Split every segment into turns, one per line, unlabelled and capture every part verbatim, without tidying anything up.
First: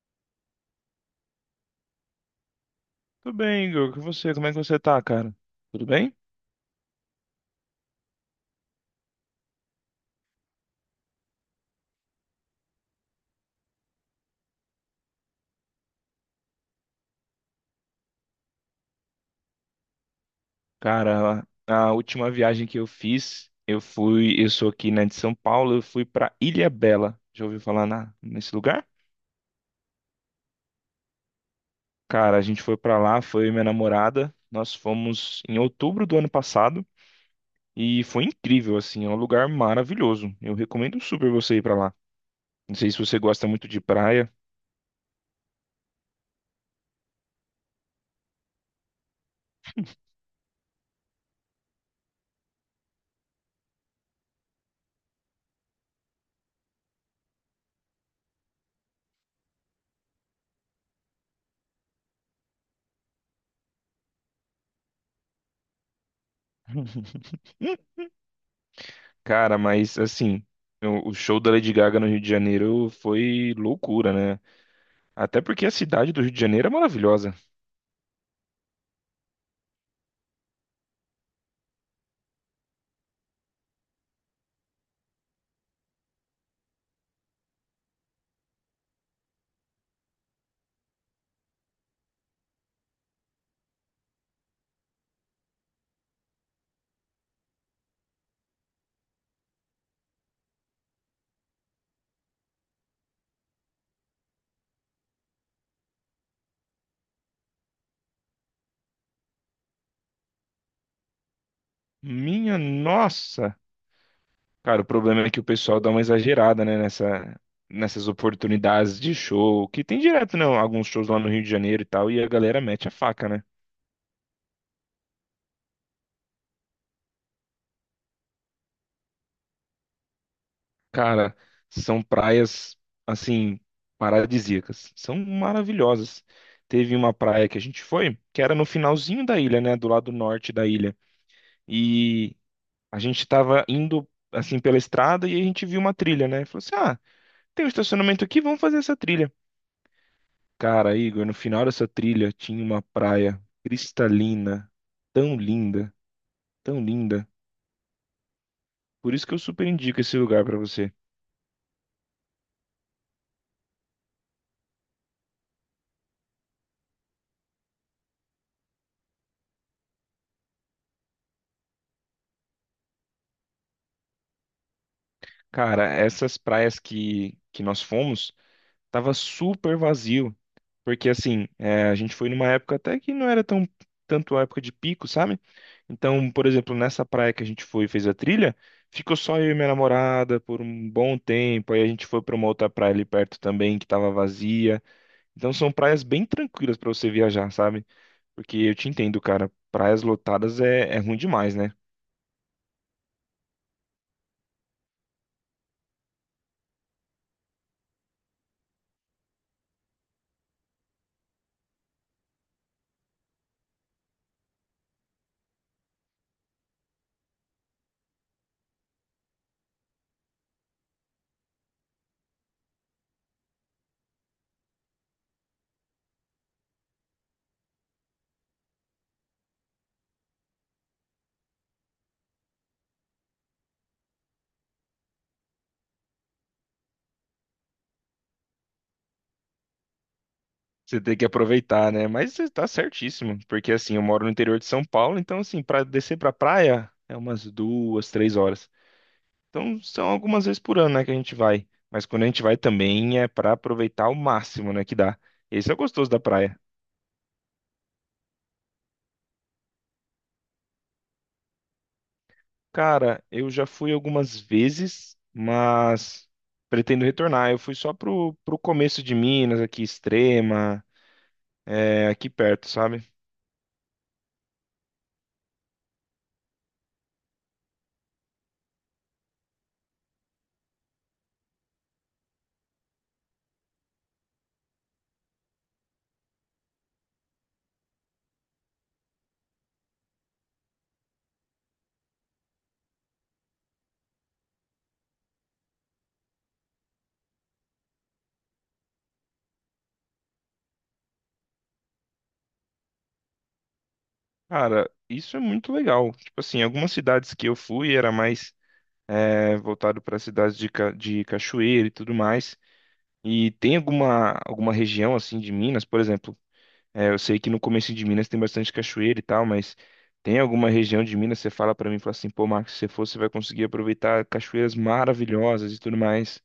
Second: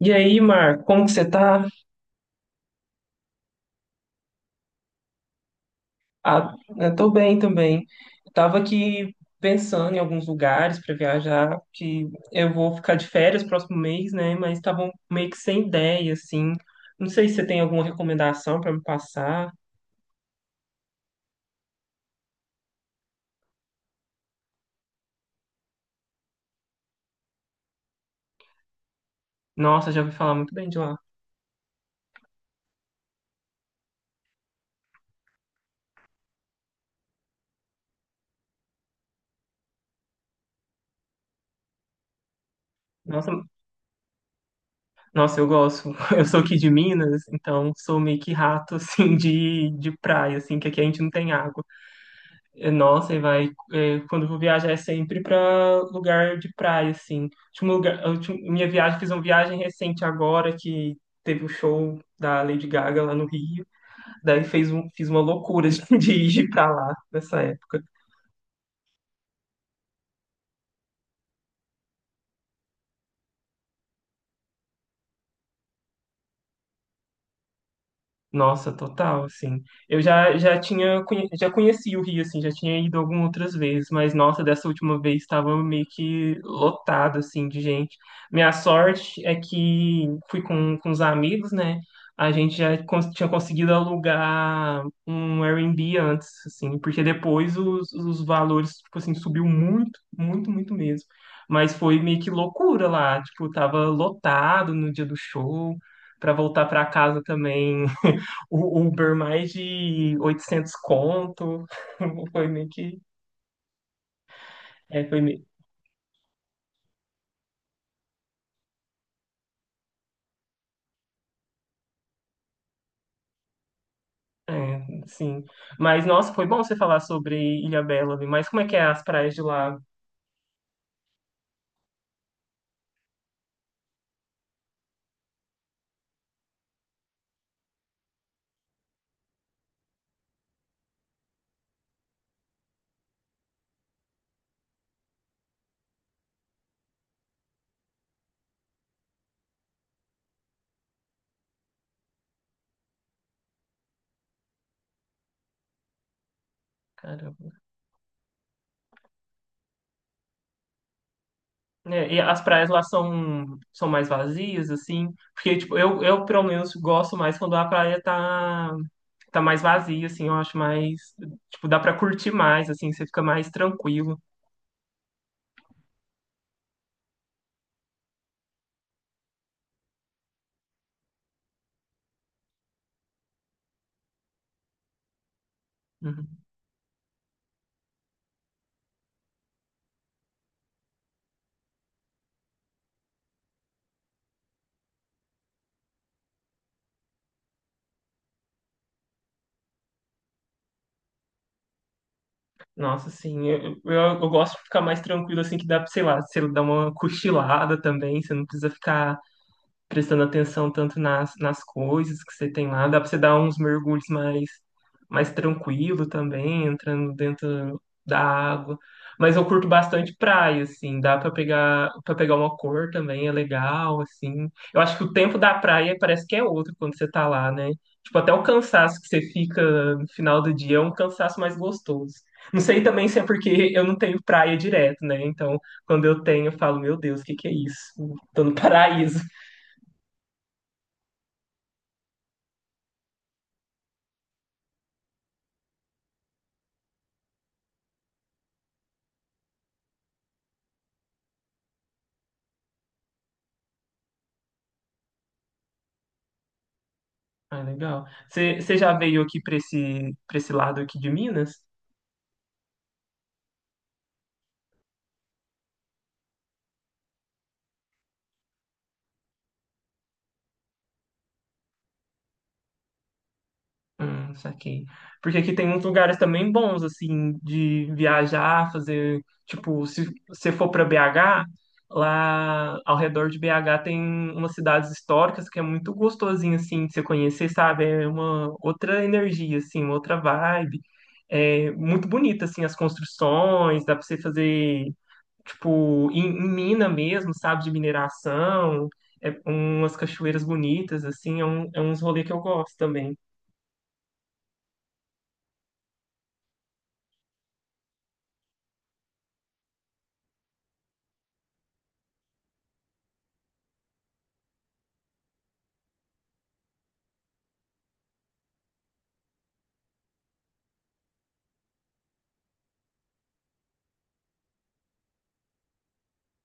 E aí, Mar, como que você tá?
Tudo bem, Igor? Com você? Como é que você tá, cara? Tudo bem?
Ah, eu tô bem também. Tava aqui pensando em alguns lugares para viajar, que eu vou ficar de férias próximo mês, né? Mas tava meio que sem ideia, assim. Não sei se você tem alguma recomendação para me passar.
Cara, a a última viagem que eu fiz, eu fui, eu sou aqui, né, de São Paulo, eu fui pra Ilha Bela. Já ouviu falar na, nesse lugar?
Nossa, já ouvi falar muito bem de lá.
Cara, a gente foi pra lá, foi eu e minha namorada. Nós fomos em outubro do ano passado e foi incrível, assim, é um lugar maravilhoso. Eu recomendo super você ir pra lá. Não sei se você
Nossa,
gosta muito de praia.
nossa, eu gosto. Eu sou aqui de Minas, então sou meio que rato, assim, de, de praia, assim, que aqui a gente não tem água. É, nossa, e vai. é, quando eu vou viajar é sempre pra lugar de praia, assim. Último lugar, a última- minha viagem, Fiz uma viagem recente agora que teve o show da Lady Gaga lá no Rio. Daí fez um, fiz uma loucura de ir pra lá nessa época.
Cara, mas assim, o o show da Lady Gaga no Rio de Janeiro foi loucura, né? Até porque a cidade do Rio de Janeiro é maravilhosa.
Nossa, total, assim. Eu já, já tinha, conhe- já conheci o Rio, assim, já tinha ido algumas outras vezes, mas nossa, dessa última vez estava meio que lotado, assim, de gente. Minha sorte é que fui com, com os amigos, né? A gente já cons- tinha conseguido alugar um Airbnb antes, assim, porque depois os, os valores, tipo assim, subiu muito, muito, muito mesmo. Mas foi meio que loucura lá, tipo, tava lotado no dia do show, para voltar para casa também. O Uber mais de oitocentos conto. Foi
Minha
meio que.
nossa! Cara, o
É, foi
problema é que o
meio.
pessoal dá uma exagerada, né, nessa, nessas oportunidades de show, que tem direto, né, alguns shows lá no Rio de Janeiro e tal, e a galera mete a faca, né?
É, sim. Mas, nossa, foi bom você falar sobre Ilhabela, viu? Mas como é que é as praias de lá?
Cara, são praias, assim, paradisíacas. São maravilhosas. Teve uma praia que a gente foi, que era no finalzinho da ilha, né, do lado norte da ilha. E a gente tava indo, assim, pela estrada e a gente viu uma trilha, né? Falou assim, ah, tem um estacionamento aqui, vamos fazer essa trilha. Cara, Igor, no final dessa trilha tinha uma praia cristalina, tão linda, tão linda.
Caramba.
Por isso que eu super indico esse lugar pra você.
É, e as praias lá são, são mais vazias, assim? Porque, tipo, eu, eu, pelo menos, gosto mais quando a praia tá, tá mais vazia, assim. Eu acho mais. Tipo, dá pra curtir mais, assim. Você fica mais tranquilo.
Cara, essas praias que, que nós fomos, tava super vazio. Porque assim, é, a gente foi numa época até que não era tão tanto a época de pico, sabe?
Uhum.
Então, por exemplo, nessa praia que a gente foi e fez a trilha, ficou só eu e minha namorada por um bom tempo. Aí a gente foi pra uma outra praia ali perto também que tava vazia. Então são praias bem tranquilas pra você viajar, sabe? Porque eu te entendo, cara. Praias lotadas é, é ruim demais, né?
Nossa, assim, eu, eu, eu gosto de ficar mais tranquilo, assim, que dá, pra, sei lá, você dá uma cochilada também, você não precisa ficar prestando atenção tanto nas, nas coisas que você tem lá, dá para você dar uns mergulhos mais, mais tranquilo também, entrando dentro da água. Mas eu curto bastante praia, assim, dá para pegar para pegar uma cor também, é legal, assim. Eu acho que o tempo da praia parece que é outro quando você tá lá, né? Tipo, até o cansaço que você fica no final do dia é um cansaço mais gostoso. Não sei também se é porque eu não tenho praia direto, né? Então, quando eu tenho, eu falo, meu Deus, o que que é isso? Tô no paraíso.
Você tem que aproveitar, né? Mas você tá certíssimo, porque assim, eu moro no interior de São Paulo, então assim, pra descer pra praia é umas duas, três horas. Então são algumas vezes por ano, né, que a gente vai. Mas quando a gente vai também é pra aproveitar o máximo, né, que dá. Esse é o gostoso da praia.
Ah, legal. Você você já veio aqui para esse, para esse lado aqui de Minas?
Cara, eu já fui algumas vezes, mas pretendo retornar. Eu fui só pro, pro começo de Minas, aqui, Extrema. É, aqui perto, sabe?
Hum, saquei. Porque aqui tem uns lugares também bons, assim, de viajar, fazer. Tipo, se você for para B H, lá ao redor de B H tem umas cidades históricas que é muito gostosinho, assim, de você conhecer, sabe? É uma outra energia, assim, uma outra vibe. É muito bonita, assim, as construções, dá para você fazer. Tipo, em, em mina mesmo, sabe, de mineração, é umas cachoeiras bonitas, assim, é, um, é uns rolês que eu gosto também.
Cara, isso é muito legal. Tipo assim, algumas cidades que eu fui era mais é, voltado para cidades de, ca- de cachoeira e tudo mais. E tem alguma, alguma região assim de Minas, por exemplo, é, eu sei que no começo de Minas tem bastante cachoeira e tal, mas tem alguma região de Minas que você fala para mim, fala assim, pô, Marcos, se você for, você vai conseguir aproveitar cachoeiras maravilhosas e tudo mais.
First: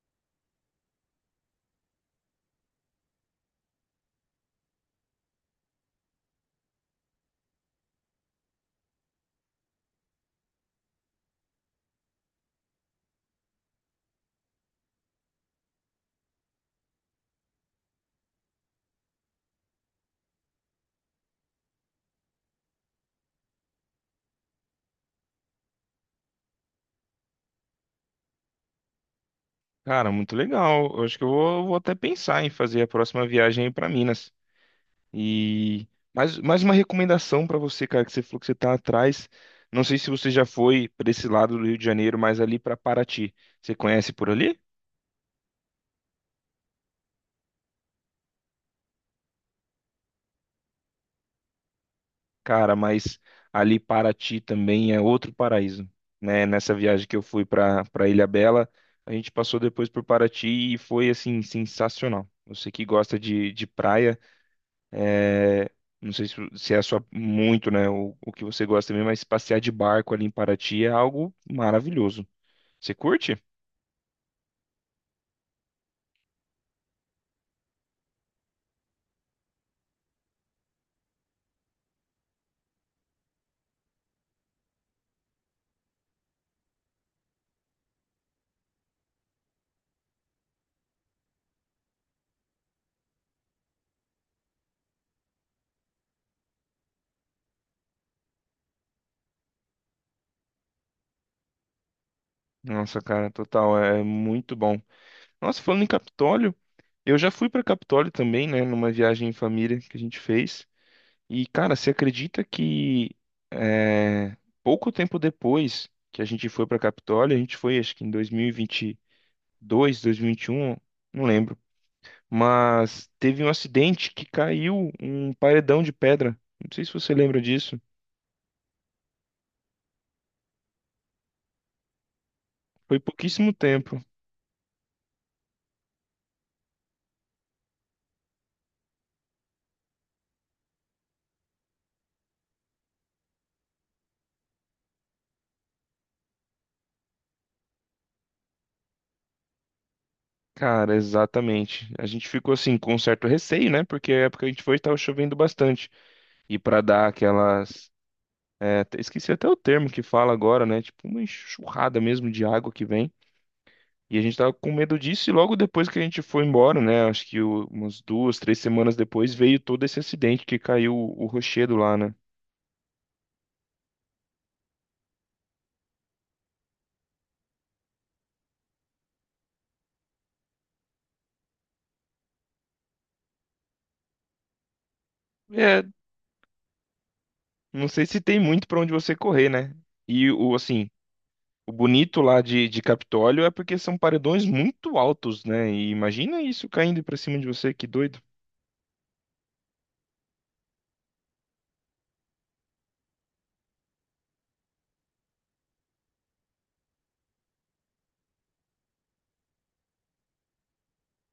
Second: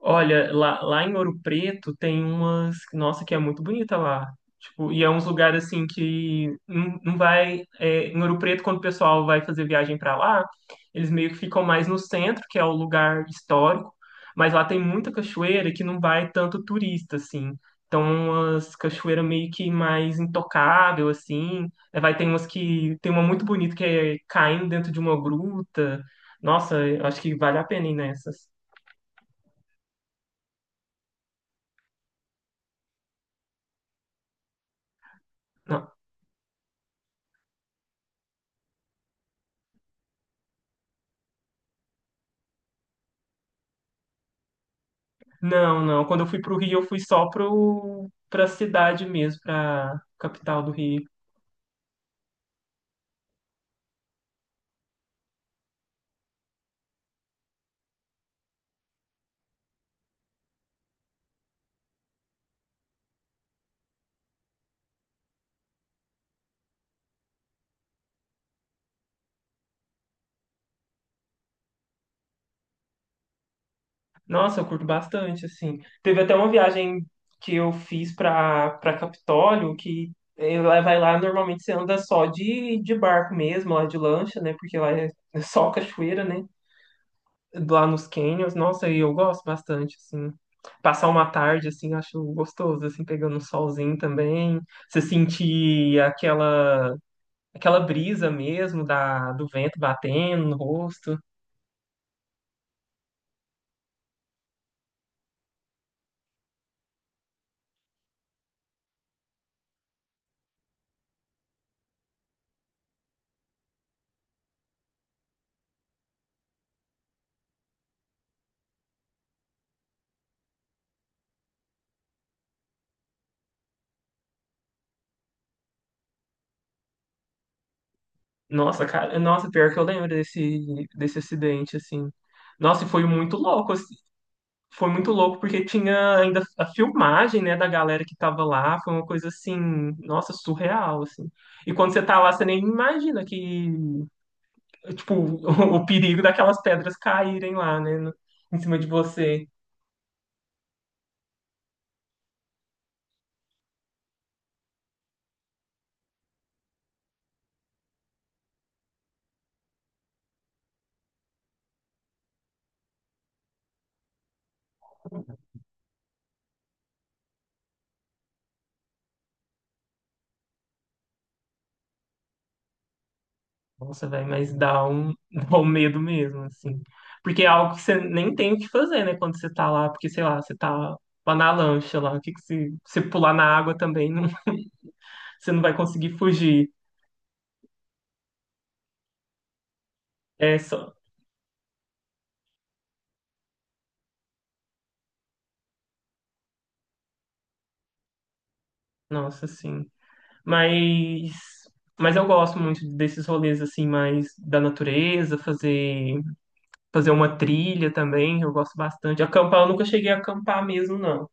Olha, lá, lá em Ouro Preto tem umas. Nossa, que é muito bonita lá. Tipo, e é uns lugares assim que não, não vai. é, em Ouro Preto, quando o pessoal vai fazer viagem pra lá, eles meio que ficam mais no centro, que é o lugar histórico. Mas lá tem muita cachoeira que não vai tanto turista, assim. Então, umas cachoeiras meio que mais intocável, assim. É, vai ter umas que. Tem uma muito bonita que é caindo dentro de uma gruta. Nossa, eu acho que vale a pena ir nessas.
Cara, muito legal. Eu acho que eu vou, vou até pensar em fazer a próxima viagem para Minas. E mais, mais uma recomendação pra você, cara, que você falou que você tá atrás. Não sei se você já foi pra esse lado do Rio de Janeiro, mas ali pra Paraty. Você conhece por ali?
Não, não. Quando eu fui pro Rio, eu fui só pro, pra cidade mesmo, pra capital do Rio.
Cara, mas ali Paraty também é outro paraíso, né? Nessa viagem que eu fui pra para Ilhabela, a gente passou depois por Paraty e foi assim sensacional. Você que gosta de, de praia, é, não sei se, se é a sua muito, né? O, o que você gosta mesmo, mas passear de barco ali em Paraty é algo maravilhoso. Você curte?
Nossa, eu curto bastante, assim. Teve até uma viagem que eu fiz pra, pra Capitólio, que eh, lá- vai lá, normalmente você anda só de, de barco mesmo, lá de lancha, né? Porque lá é é só cachoeira, né? Lá nos canyons. Nossa, e eu gosto bastante, assim. Passar uma tarde, assim, eu acho gostoso, assim, pegando um solzinho também. Você sentir aquela Aquela brisa mesmo da, do vento batendo no rosto.
Nossa, cara, total, é é muito bom. Nossa, falando em Capitólio, eu já fui pra Capitólio também, né, numa viagem em família que a gente fez. E, cara, você acredita que é, pouco tempo depois que a gente foi pra Capitólio, a gente foi, acho que em dois mil e vinte e dois, dois mil e vinte e um, não lembro. Mas teve um acidente que caiu um paredão de pedra. Não sei se você lembra disso.
Nossa, cara, nossa, pior que eu lembro desse, desse acidente, assim. Nossa, e
Foi
foi muito
pouquíssimo
louco, assim.
tempo.
Foi muito louco porque tinha ainda a filmagem, né, da galera que tava lá, foi uma coisa assim, nossa, surreal, assim. E quando você tá lá, você nem imagina que, tipo, o, perigo daquelas pedras caírem lá, né, no- em cima de você.
Cara, exatamente. A gente ficou assim com um certo receio, né? Porque a época que a gente foi estava chovendo bastante. E para dar aquelas, é, te- esqueci até o termo que fala agora, né? Tipo uma enxurrada mesmo de água que vem. E a gente tava com medo disso e logo depois que a gente foi embora, né? Acho que o- umas duas, três semanas depois veio todo esse acidente que caiu o o rochedo lá, né?
Nossa, velho, mas dá um, dá um medo mesmo, assim. Porque é algo que você nem tem o que fazer, né, quando você tá lá, porque, sei lá, você tá lá na lancha lá, o que que se você pular na água também, não, você não vai
É,
conseguir fugir.
não sei se tem muito para onde você correr, né? E o
É
assim,
só.
o bonito lá de, de Capitólio é porque são paredões muito altos, né? E imagina isso caindo pra cima de você, que doido.
Nossa, sim. Mas, mas eu gosto muito desses rolês, assim, mais da natureza, fazer, fazer uma trilha também, eu gosto bastante. Acampar, eu nunca cheguei a acampar mesmo, não.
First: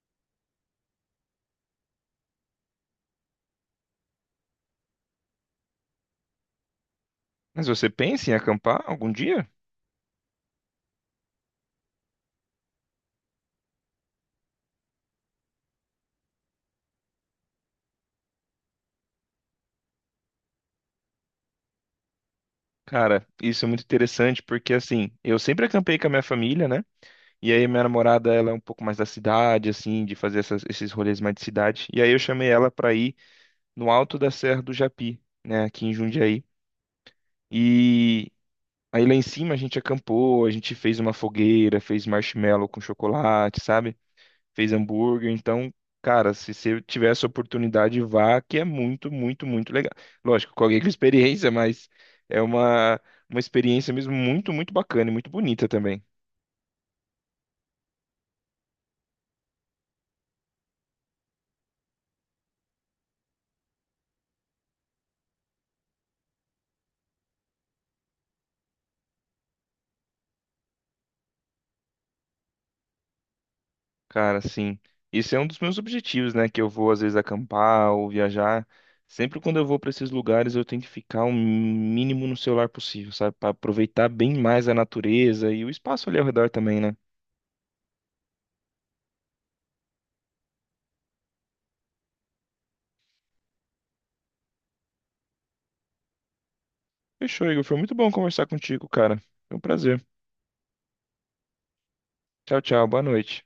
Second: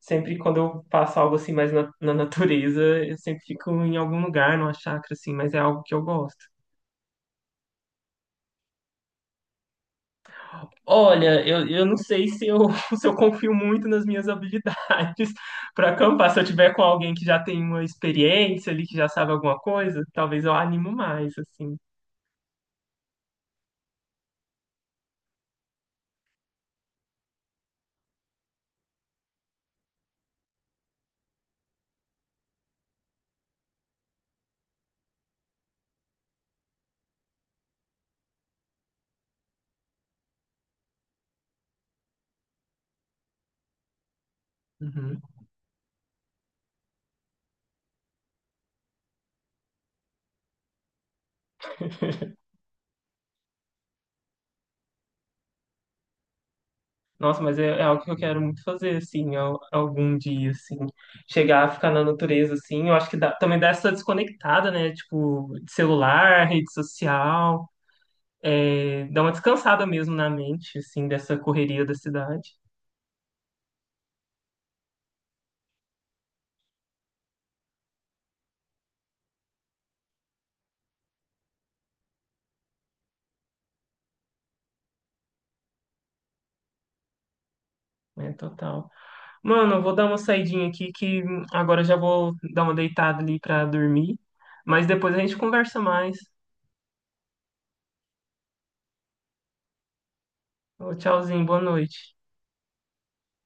Sempre quando eu faço algo assim mais na, na natureza, eu sempre fico em algum lugar, numa chácara, assim, mas é algo que eu gosto.
Mas você pensa em acampar algum dia?
Olha, eu, eu não sei se eu, se eu confio muito nas minhas habilidades para acampar. Se eu tiver com alguém que já tem uma experiência ali, que já sabe alguma coisa, talvez eu animo mais, assim.
Cara, isso é muito interessante porque assim, eu sempre acampei com a minha família, né? E aí minha namorada, ela é um pouco mais da cidade, assim, de fazer essas- esses rolês mais de cidade. E aí eu chamei ela pra ir no alto da Serra do Japi, né? Aqui em Jundiaí. E aí lá em cima a gente acampou, a gente fez uma fogueira, fez marshmallow com chocolate, sabe? Fez
Uhum.
hambúrguer. Então, cara, se você tiver essa oportunidade, vá, que é muito, muito, muito legal. Lógico, com alguém com experiência, mas é uma, uma experiência mesmo muito, muito bacana e muito bonita também.
Nossa, mas é, é algo que eu quero muito fazer, assim, al- algum dia, assim. Chegar a ficar na natureza, assim. Eu acho que dá- também dá essa desconectada, né? Tipo, de celular, rede social. Dá uma descansada mesmo na mente, assim, dessa correria da cidade.
Cara, sim. Isso é um dos meus objetivos, né? Que eu vou às vezes acampar ou viajar. Sempre quando eu vou para esses lugares, eu tento ficar o mínimo no celular possível, sabe? Para aproveitar bem mais a natureza e o espaço ali ao redor também, né?
É, total. Mano, eu vou dar uma saidinha aqui que hum, agora já vou dar uma deitada ali pra dormir. Mas depois a gente conversa mais.
Fechou, Igor. Foi muito bom conversar contigo, cara. Foi um prazer.
Ô, tchauzinho, boa noite.
Tchau, tchau. Boa noite.